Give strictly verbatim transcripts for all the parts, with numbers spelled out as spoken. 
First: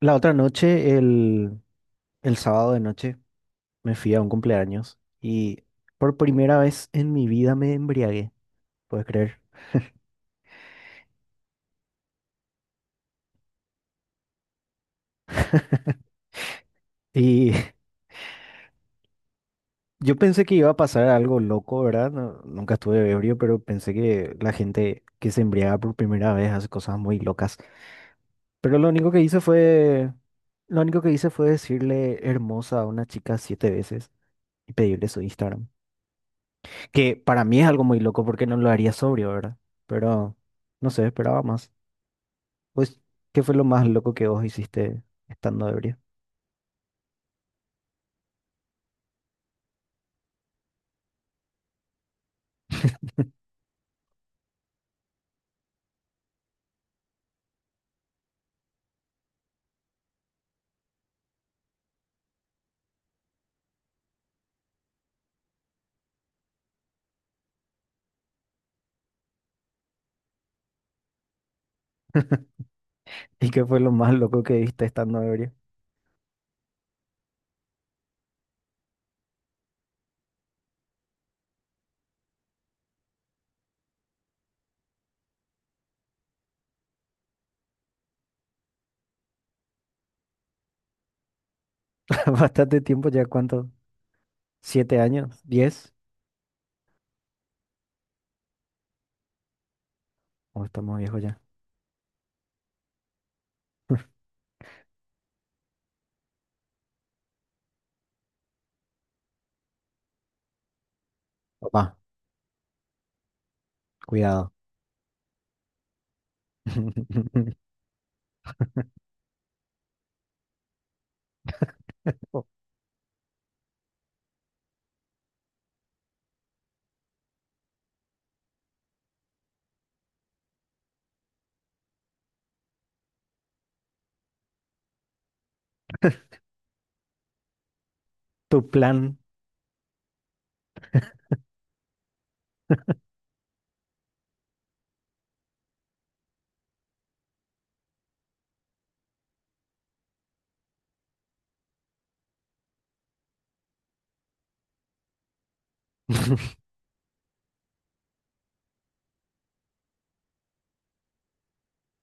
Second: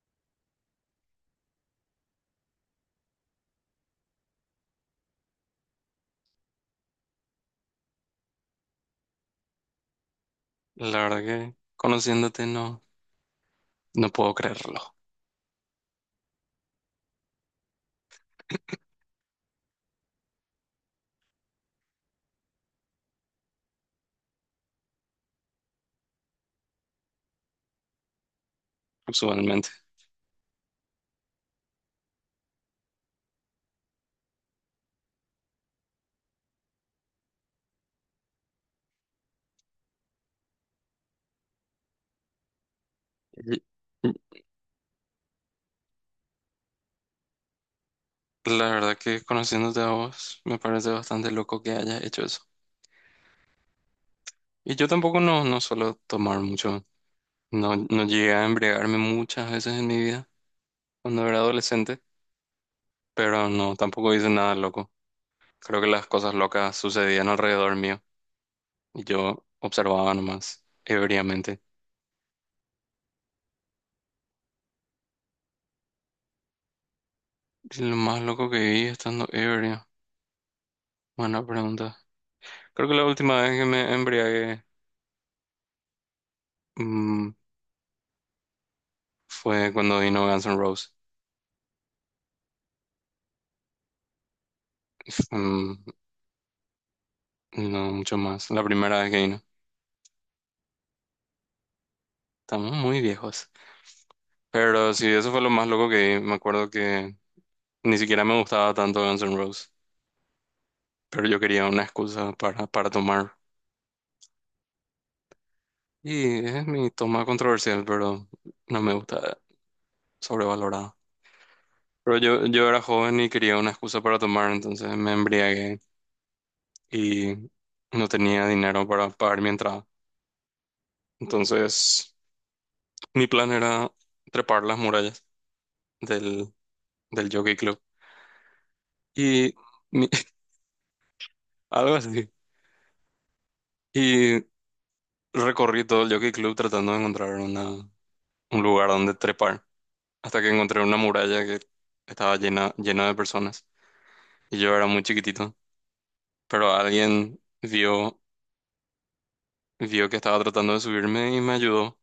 La otra noche, el, el sábado de noche, me fui a un cumpleaños y por primera vez en mi vida me embriagué, puedes creer. La verdad que conociéndote no, no puedo creerlo, Y yo pensé que iba a pasar algo loco, ¿verdad? No- nunca estuve ebrio, pero pensé que la gente que se embriaga por primera vez hace cosas muy locas. Pero lo único que hice usualmente. fue, lo único que hice fue decirle hermosa a una chica siete veces y pedirle su Instagram, que para mí es algo muy loco porque no lo haría sobrio, ¿verdad? Pero no sé, esperaba más. Pues, ¿qué fue Y lo más loco que vos hiciste estando ebrio? y la verdad que conociéndote a vos me parece bastante loco que hayas hecho eso. Y yo tampoco no, no suelo tomar mucho, no, no llegué a embriagarme muchas veces en mi vida cuando era adolescente, pero no, tampoco hice nada loco. Creo que las cosas locas sucedían alrededor mío y yo observaba nomás ebriamente. ¿Y qué fue lo más loco que viste estando ebrio? Y lo más loco que vi estando ebrio, buena pregunta. Creo que la última vez que me embriagué mm, fue cuando vino Guns N' Roses. Bastante tiempo ya, ¿cuánto? ¿Siete años? Mm, ¿Diez? no mucho más. La primera vez que vino. ¿O estamos viejos ya? Estamos muy viejos. Pero sí, eso fue lo más loco que vi. Me acuerdo que ni siquiera me gustaba tanto Guns N' Roses. Pero yo quería una Papá, excusa para, para tomar. cuidado. Y es mi toma controversial, pero no me gusta, sobrevalorada. Pero Oh, yo, yo era joven y quería una excusa para tomar, entonces me embriagué y no tenía dinero para pagar mi entrada. Entonces, mi plan era trepar las murallas del del Jockey Club. tu plan, Y mi- algo así. Y recorrí todo el Jockey Club tratando de encontrar una, un lugar donde trepar, hasta que encontré una muralla que estaba llena, llena de personas. Y yo era muy chiquitito, pero alguien vio, vio que estaba tratando de subirme y me ayudó.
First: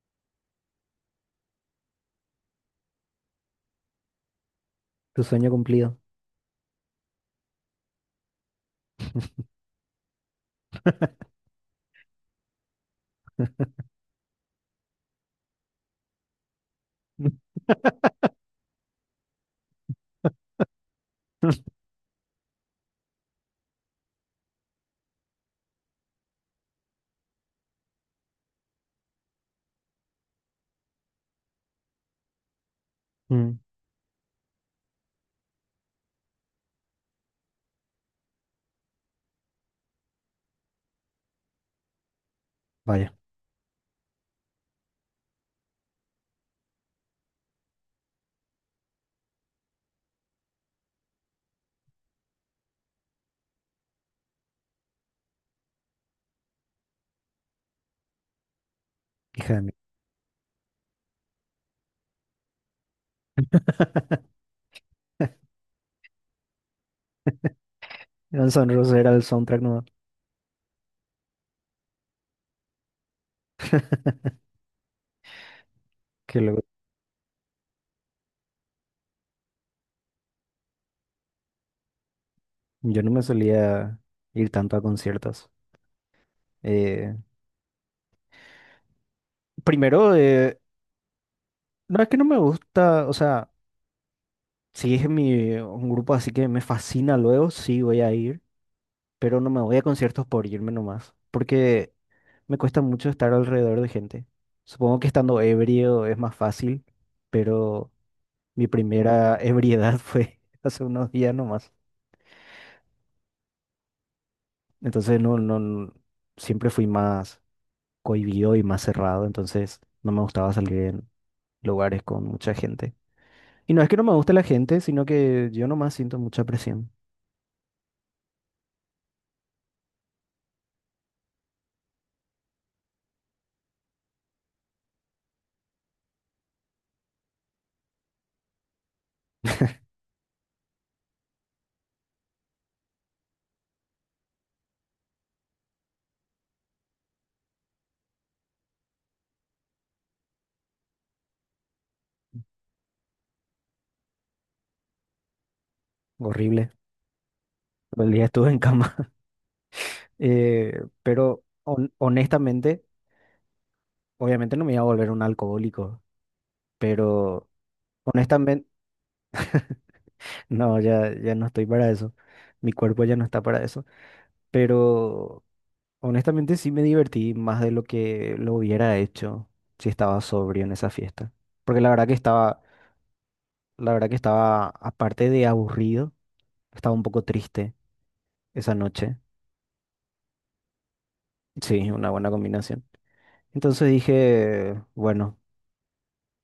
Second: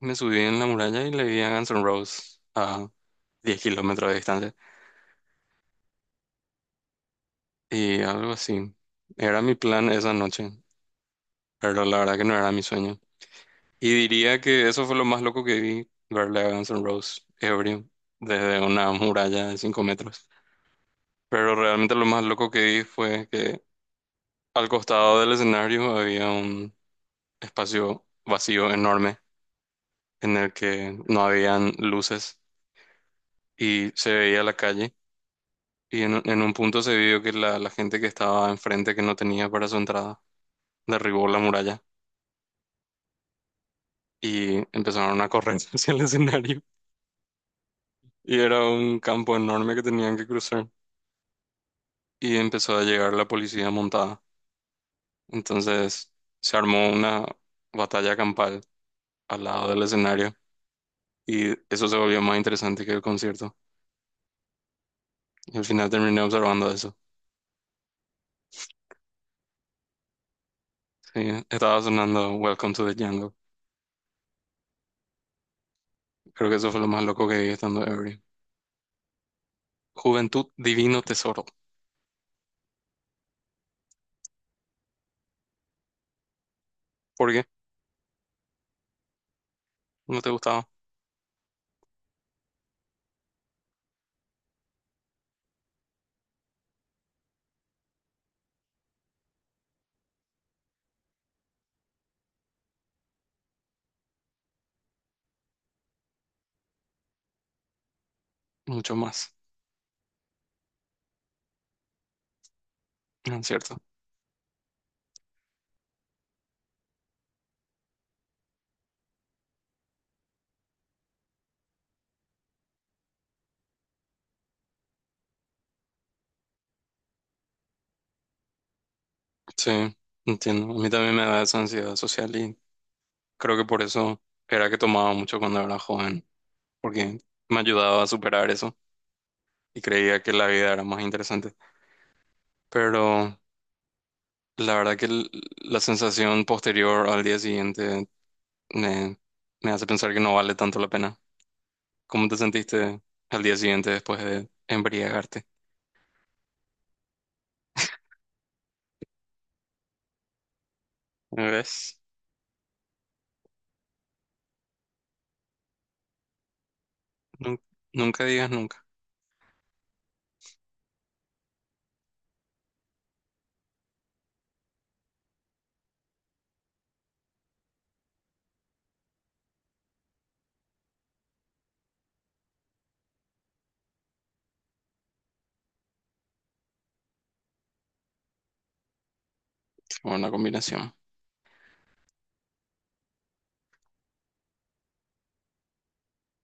Me subí en la muralla y le vi a Guns N' Roses a diez kilómetros de distancia. tu sueño cumplido. Y algo así. Era mi plan esa noche, pero la verdad que no era mi sueño. Y diría que eso fue lo más loco que vi, verle a Guns N' Roses ebrio desde una muralla de cinco metros. Pero realmente lo más loco que vi fue que al costado del escenario había un espacio vacío enorme en el que no habían luces Mm, y se veía la calle. Y en, en un punto se vio que la, la gente que estaba enfrente, que no tenía para su entrada, derribó la muralla vaya, y empezaron a correr hacia el escenario. Y era un campo enorme que tenían que cruzar, y empezó a llegar la policía montada. Entonces se armó una batalla campal al hija de lado mí. del escenario y eso se volvió más interesante que el concierto. Y al final terminé observando eso. Guns N' Roses era el soundtrack nuevo. Sí, estaba sonando Welcome to the Jungle. Que Creo que luego eso fue lo más loco que vi estando ebrio. Juventud, divino tesoro. yo no me solía ir tanto a conciertos. Eh, ¿Por qué? Primero, ¿No te eh, gustaba? no es que no me gusta, o sea. Si es mi, un grupo así que me fascina luego, sí voy a ir, pero no me voy a conciertos por irme nomás, porque me cuesta mucho estar alrededor de gente. Supongo que estando ebrio es más fácil, pero mi Mucho más, primera ebriedad fue hace unos días nomás. ¿no es ¿cierto? Entonces no, no, no- siempre fui más cohibido y más cerrado, entonces no me gustaba salir en lugares con mucha gente. Y no es que no me guste la gente, sino que yo nomás siento mucha presión. Sí, entiendo. A mí también me da esa ansiedad social y creo que por eso era que tomaba mucho cuando era joven, porque me ayudaba a superar eso, y creía que la vida era más interesante. Pero la verdad que l- la sensación posterior al día siguiente me, me hace pensar que no vale tanto la pena. ¿Cómo te sentiste al día siguiente después de embriagarte? Horrible. Todo el día estuve en cama. Eh, pero hon- ¿Ves? honestamente, obviamente no me iba a volver un alcohólico, pero Nun- Nunca, digas honestamente, nunca. no, ya, ya no estoy para eso. Mi cuerpo ya no está para eso. Pero honestamente sí me divertí más de lo que lo hubiera hecho si estaba sobrio en esa fiesta. Porque la verdad que estaba, la verdad que estaba, aparte de aburrido, estaba un poco triste esa noche. Buena combinación. Sí, una buena combinación. Entonces dije, bueno.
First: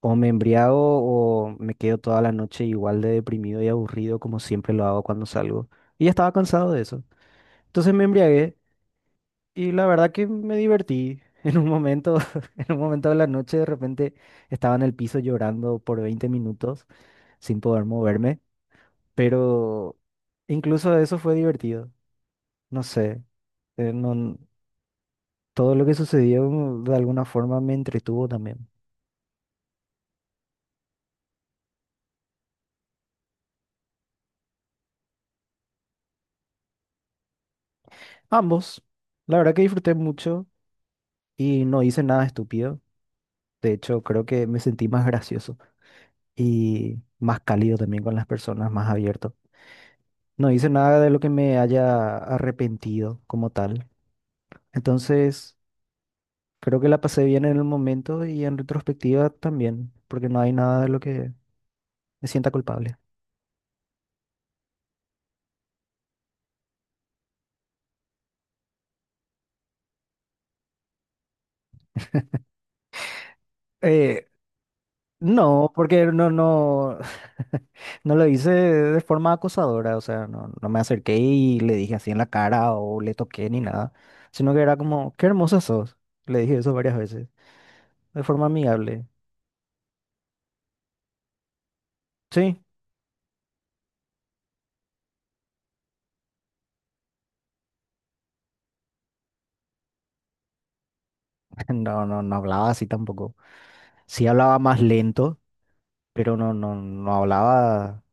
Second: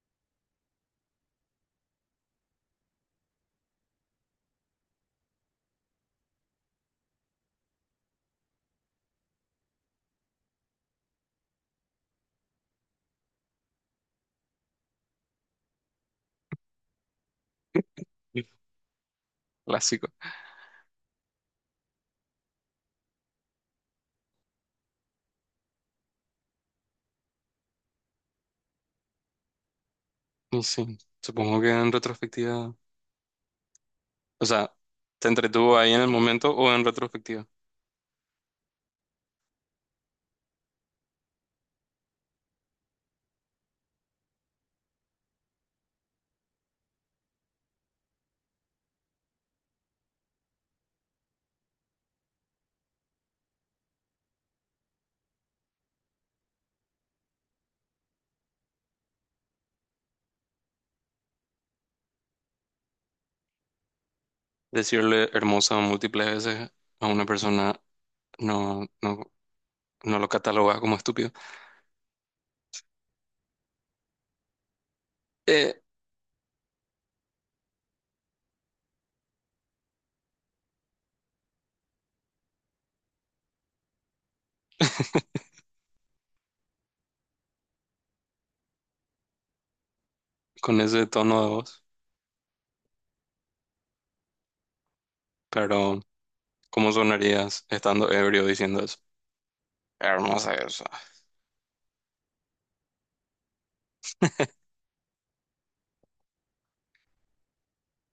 O me embriago o me quedo toda la noche igual de deprimido y aburrido como siempre lo hago cuando salgo. Y ya estaba cansado de eso. Entonces me embriagué y la verdad que me divertí. En un momento, en un momento de la noche de repente estaba en el piso llorando por veinte minutos sin poder moverme, pero Clásico. incluso eso fue divertido. No sé, eh, no- todo lo que sucedió de alguna forma me entretuvo también. Y sí, supongo que en retrospectiva, o sea, ¿te entretuvo ahí en el momento o en retrospectiva? Ambos, la verdad que disfruté mucho y no hice nada estúpido. De hecho, creo que me sentí más gracioso y más cálido también con las personas, más abierto. No hice nada de lo que me haya arrepentido como tal. Entonces, creo que la pasé bien en el momento y en retrospectiva también, porque no hay nada de lo que me sienta culpable. Decirle hermosa múltiples veces a una persona no, no, no lo cataloga como estúpido. Eh, no, Eh, porque no, no, no lo hice de forma acosadora, o sea, no, no me acerqué y le dije así en la cara o le toqué ni nada, sino que era como, qué hermosa sos. Le dije eso varias veces de forma amigable. con ese tono de voz, Sí, pero ¿cómo sonarías estando ebrio diciendo eso? Hermosa eso. no, no, no hablaba así tampoco. Sí hablaba más lento, pero no, no, no hablaba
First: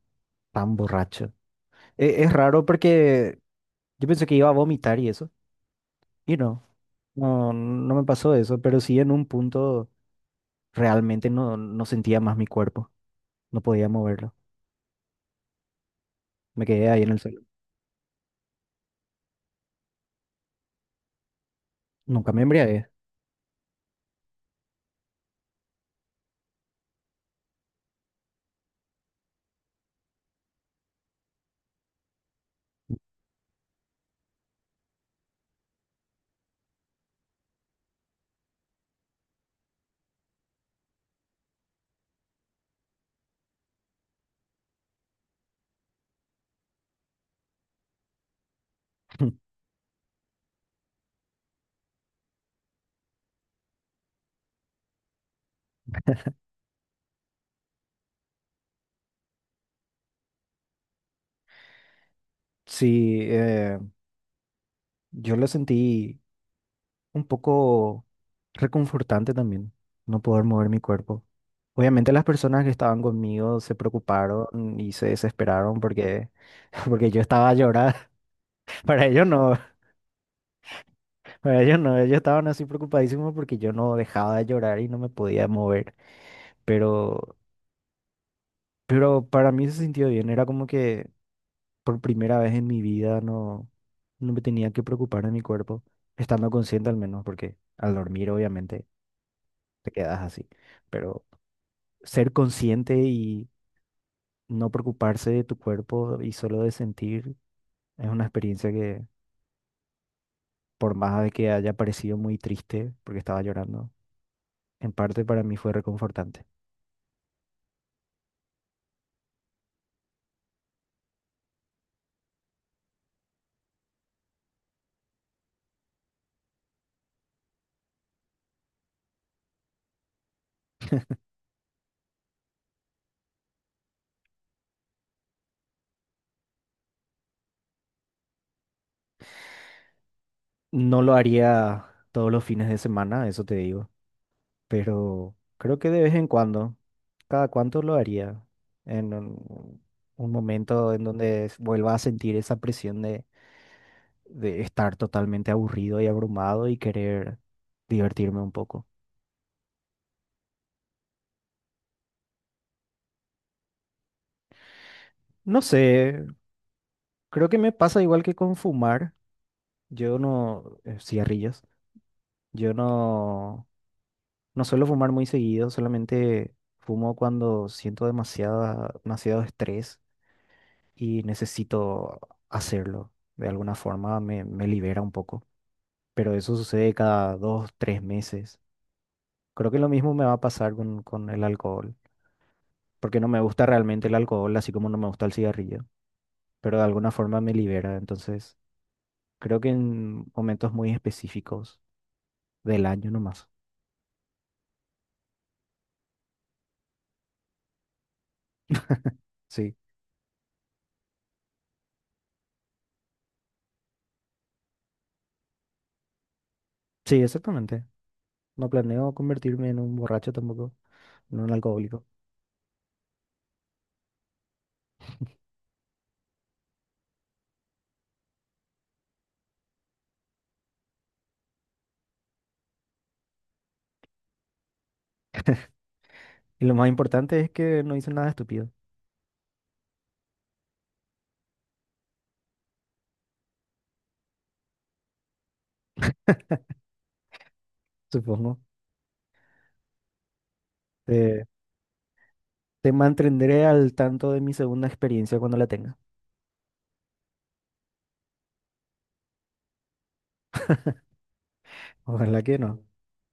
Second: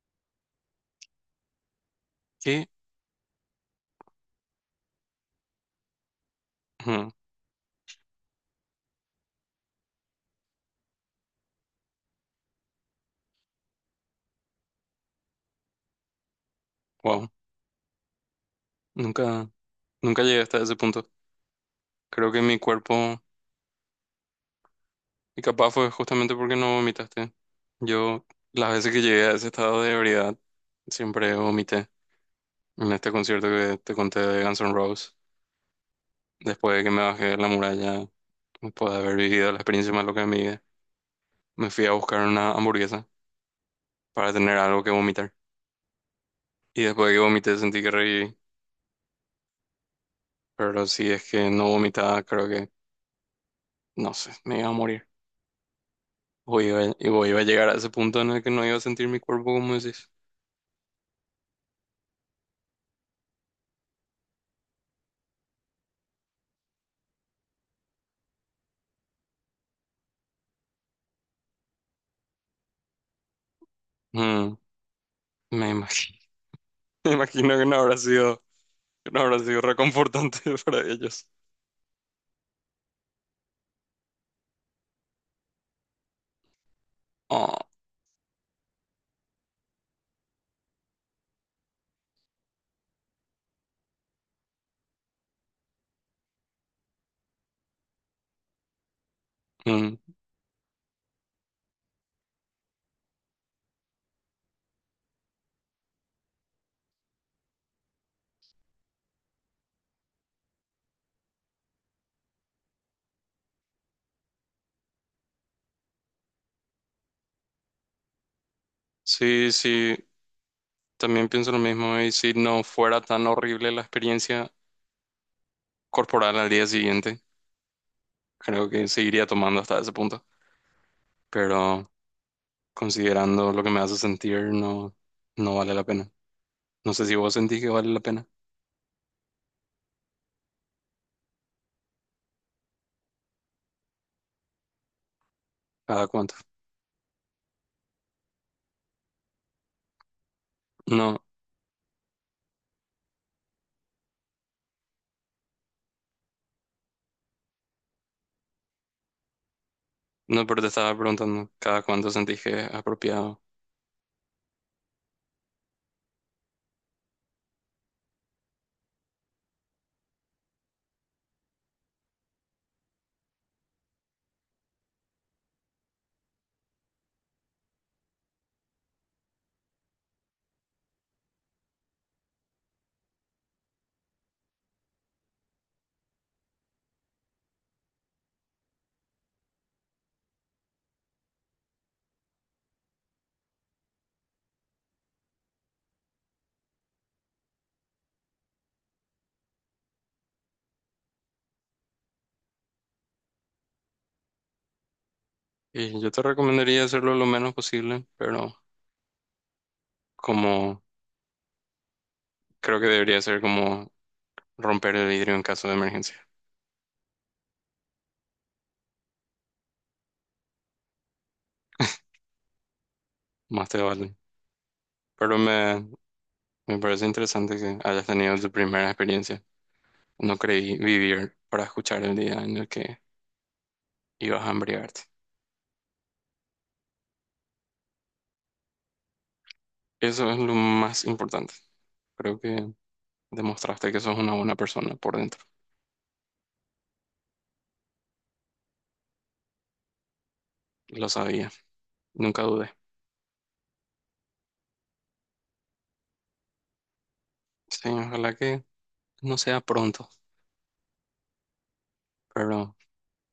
tan borracho. E- es raro ¿Qué? porque yo pensé que iba a vomitar y eso, y no, Ujú, no, no me pasó eso, pero sí en un punto realmente no, no sentía más mi cuerpo, no podía moverlo. Me quedé ahí en el wow, suelo. nunca, nunca llegué hasta ese punto. Nunca Creo me que mi embriagué. cuerpo, y capaz fue justamente porque no vomitaste. Yo, las veces que llegué a ese estado de ebriedad, siempre vomité. En este concierto que te conté de Guns N' Roses, después de que me bajé de la muralla, después de haber vivido la experiencia más loca de mi vida, me fui a buscar una hamburguesa para tener algo que vomitar. Y después de que vomité sentí que reviví. Pero si es que no vomitaba, creo que, no sé, me iba a morir. O iba, o iba a llegar a ese punto en el que no iba a sentir mi cuerpo, como decís. Sí, eh, yo lo sentí un poco reconfortante también, no poder mover mi cuerpo. Obviamente las personas que estaban conmigo se Mm, preocuparon y se me desesperaron imagino, porque, porque me yo estaba imagino que no llorando. habrá sido, Para que no ellos habrá no, sido reconfortante para ellos. para ellos no, ellos estaban así preocupadísimos porque yo no dejaba de llorar y no me podía mover. Pero, Oh, pero para mí se sintió bien, era como que por primera vez en mi vida no, no me tenía que preocupar de mi cuerpo, estando consciente al menos, porque al dormir obviamente te mm. quedas así. Pero ser consciente y no preocuparse de tu cuerpo y solo de sentir. Es una experiencia que, por más de que haya parecido muy triste, porque estaba llorando, en parte para mí fue reconfortante. Sí, sí, también pienso lo mismo. Y si no fuera tan horrible la experiencia corporal al día siguiente, creo que seguiría tomando hasta ese punto. Pero considerando lo que me hace sentir, no, no vale la pena. No sé si vos sentís que vale la pena. No lo haría todos los fines de semana, eso te digo, pero creo que de ¿Cada vez en cuánto? cuando, cada cuánto lo haría, en un, un momento en No, donde s- vuelva a sentir esa presión de, de, estar totalmente aburrido y abrumado y querer divertirme un poco. no, pero te estaba preguntando cada cuánto sentís que es apropiado. No sé, creo que me pasa igual que con fumar. Yo no, eh, cigarrillos. Yo no, no suelo fumar muy seguido, solamente fumo cuando siento demasiada, demasiado estrés y necesito hacerlo. De alguna forma me, me libera un poco, pero eso sucede cada dos, tres meses. Creo que lo mismo me va a pasar con, con el alcohol, porque no me gusta realmente el alcohol, así como no me gusta el cigarrillo, pero de alguna forma me libera. Entonces, creo que en momentos muy específicos del año nomás. Y yo te recomendaría hacerlo lo menos posible, pero Sí, como creo que debería ser como romper el vidrio en caso de emergencia. sí, exactamente. No planeo convertirme en un borracho tampoco, en un alcohólico. Más te vale. Pero me, me parece interesante que hayas tenido tu primera experiencia. No creí vivir para escuchar el día en el que ibas a embriagarte. Y lo más importante es que no hice nada estúpido, Eso es lo más importante. Creo que demostraste que sos una buena persona por dentro. supongo. Lo Te, sabía. Nunca dudé. te mantendré al tanto de mi segunda experiencia cuando la tenga. Sí, ojalá que no sea pronto, Ojalá que pero... no,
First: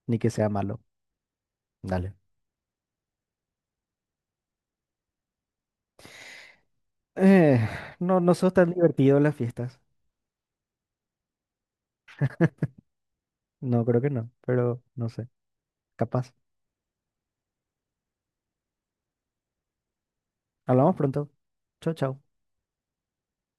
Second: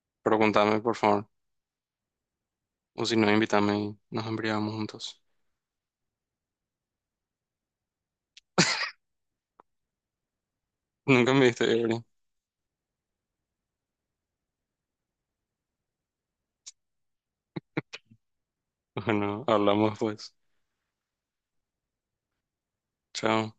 ni que sea malo. Preguntame, por favor. Dale. O si no, invítame y nos embriagamos juntos. Eh, no, no sos tan divertido en las fiestas. Nunca me diste, Evelyn. No, creo que no, pero no sé. Capaz. Bueno, hablamos pues. Hablamos pronto. Chau, chau. Chao.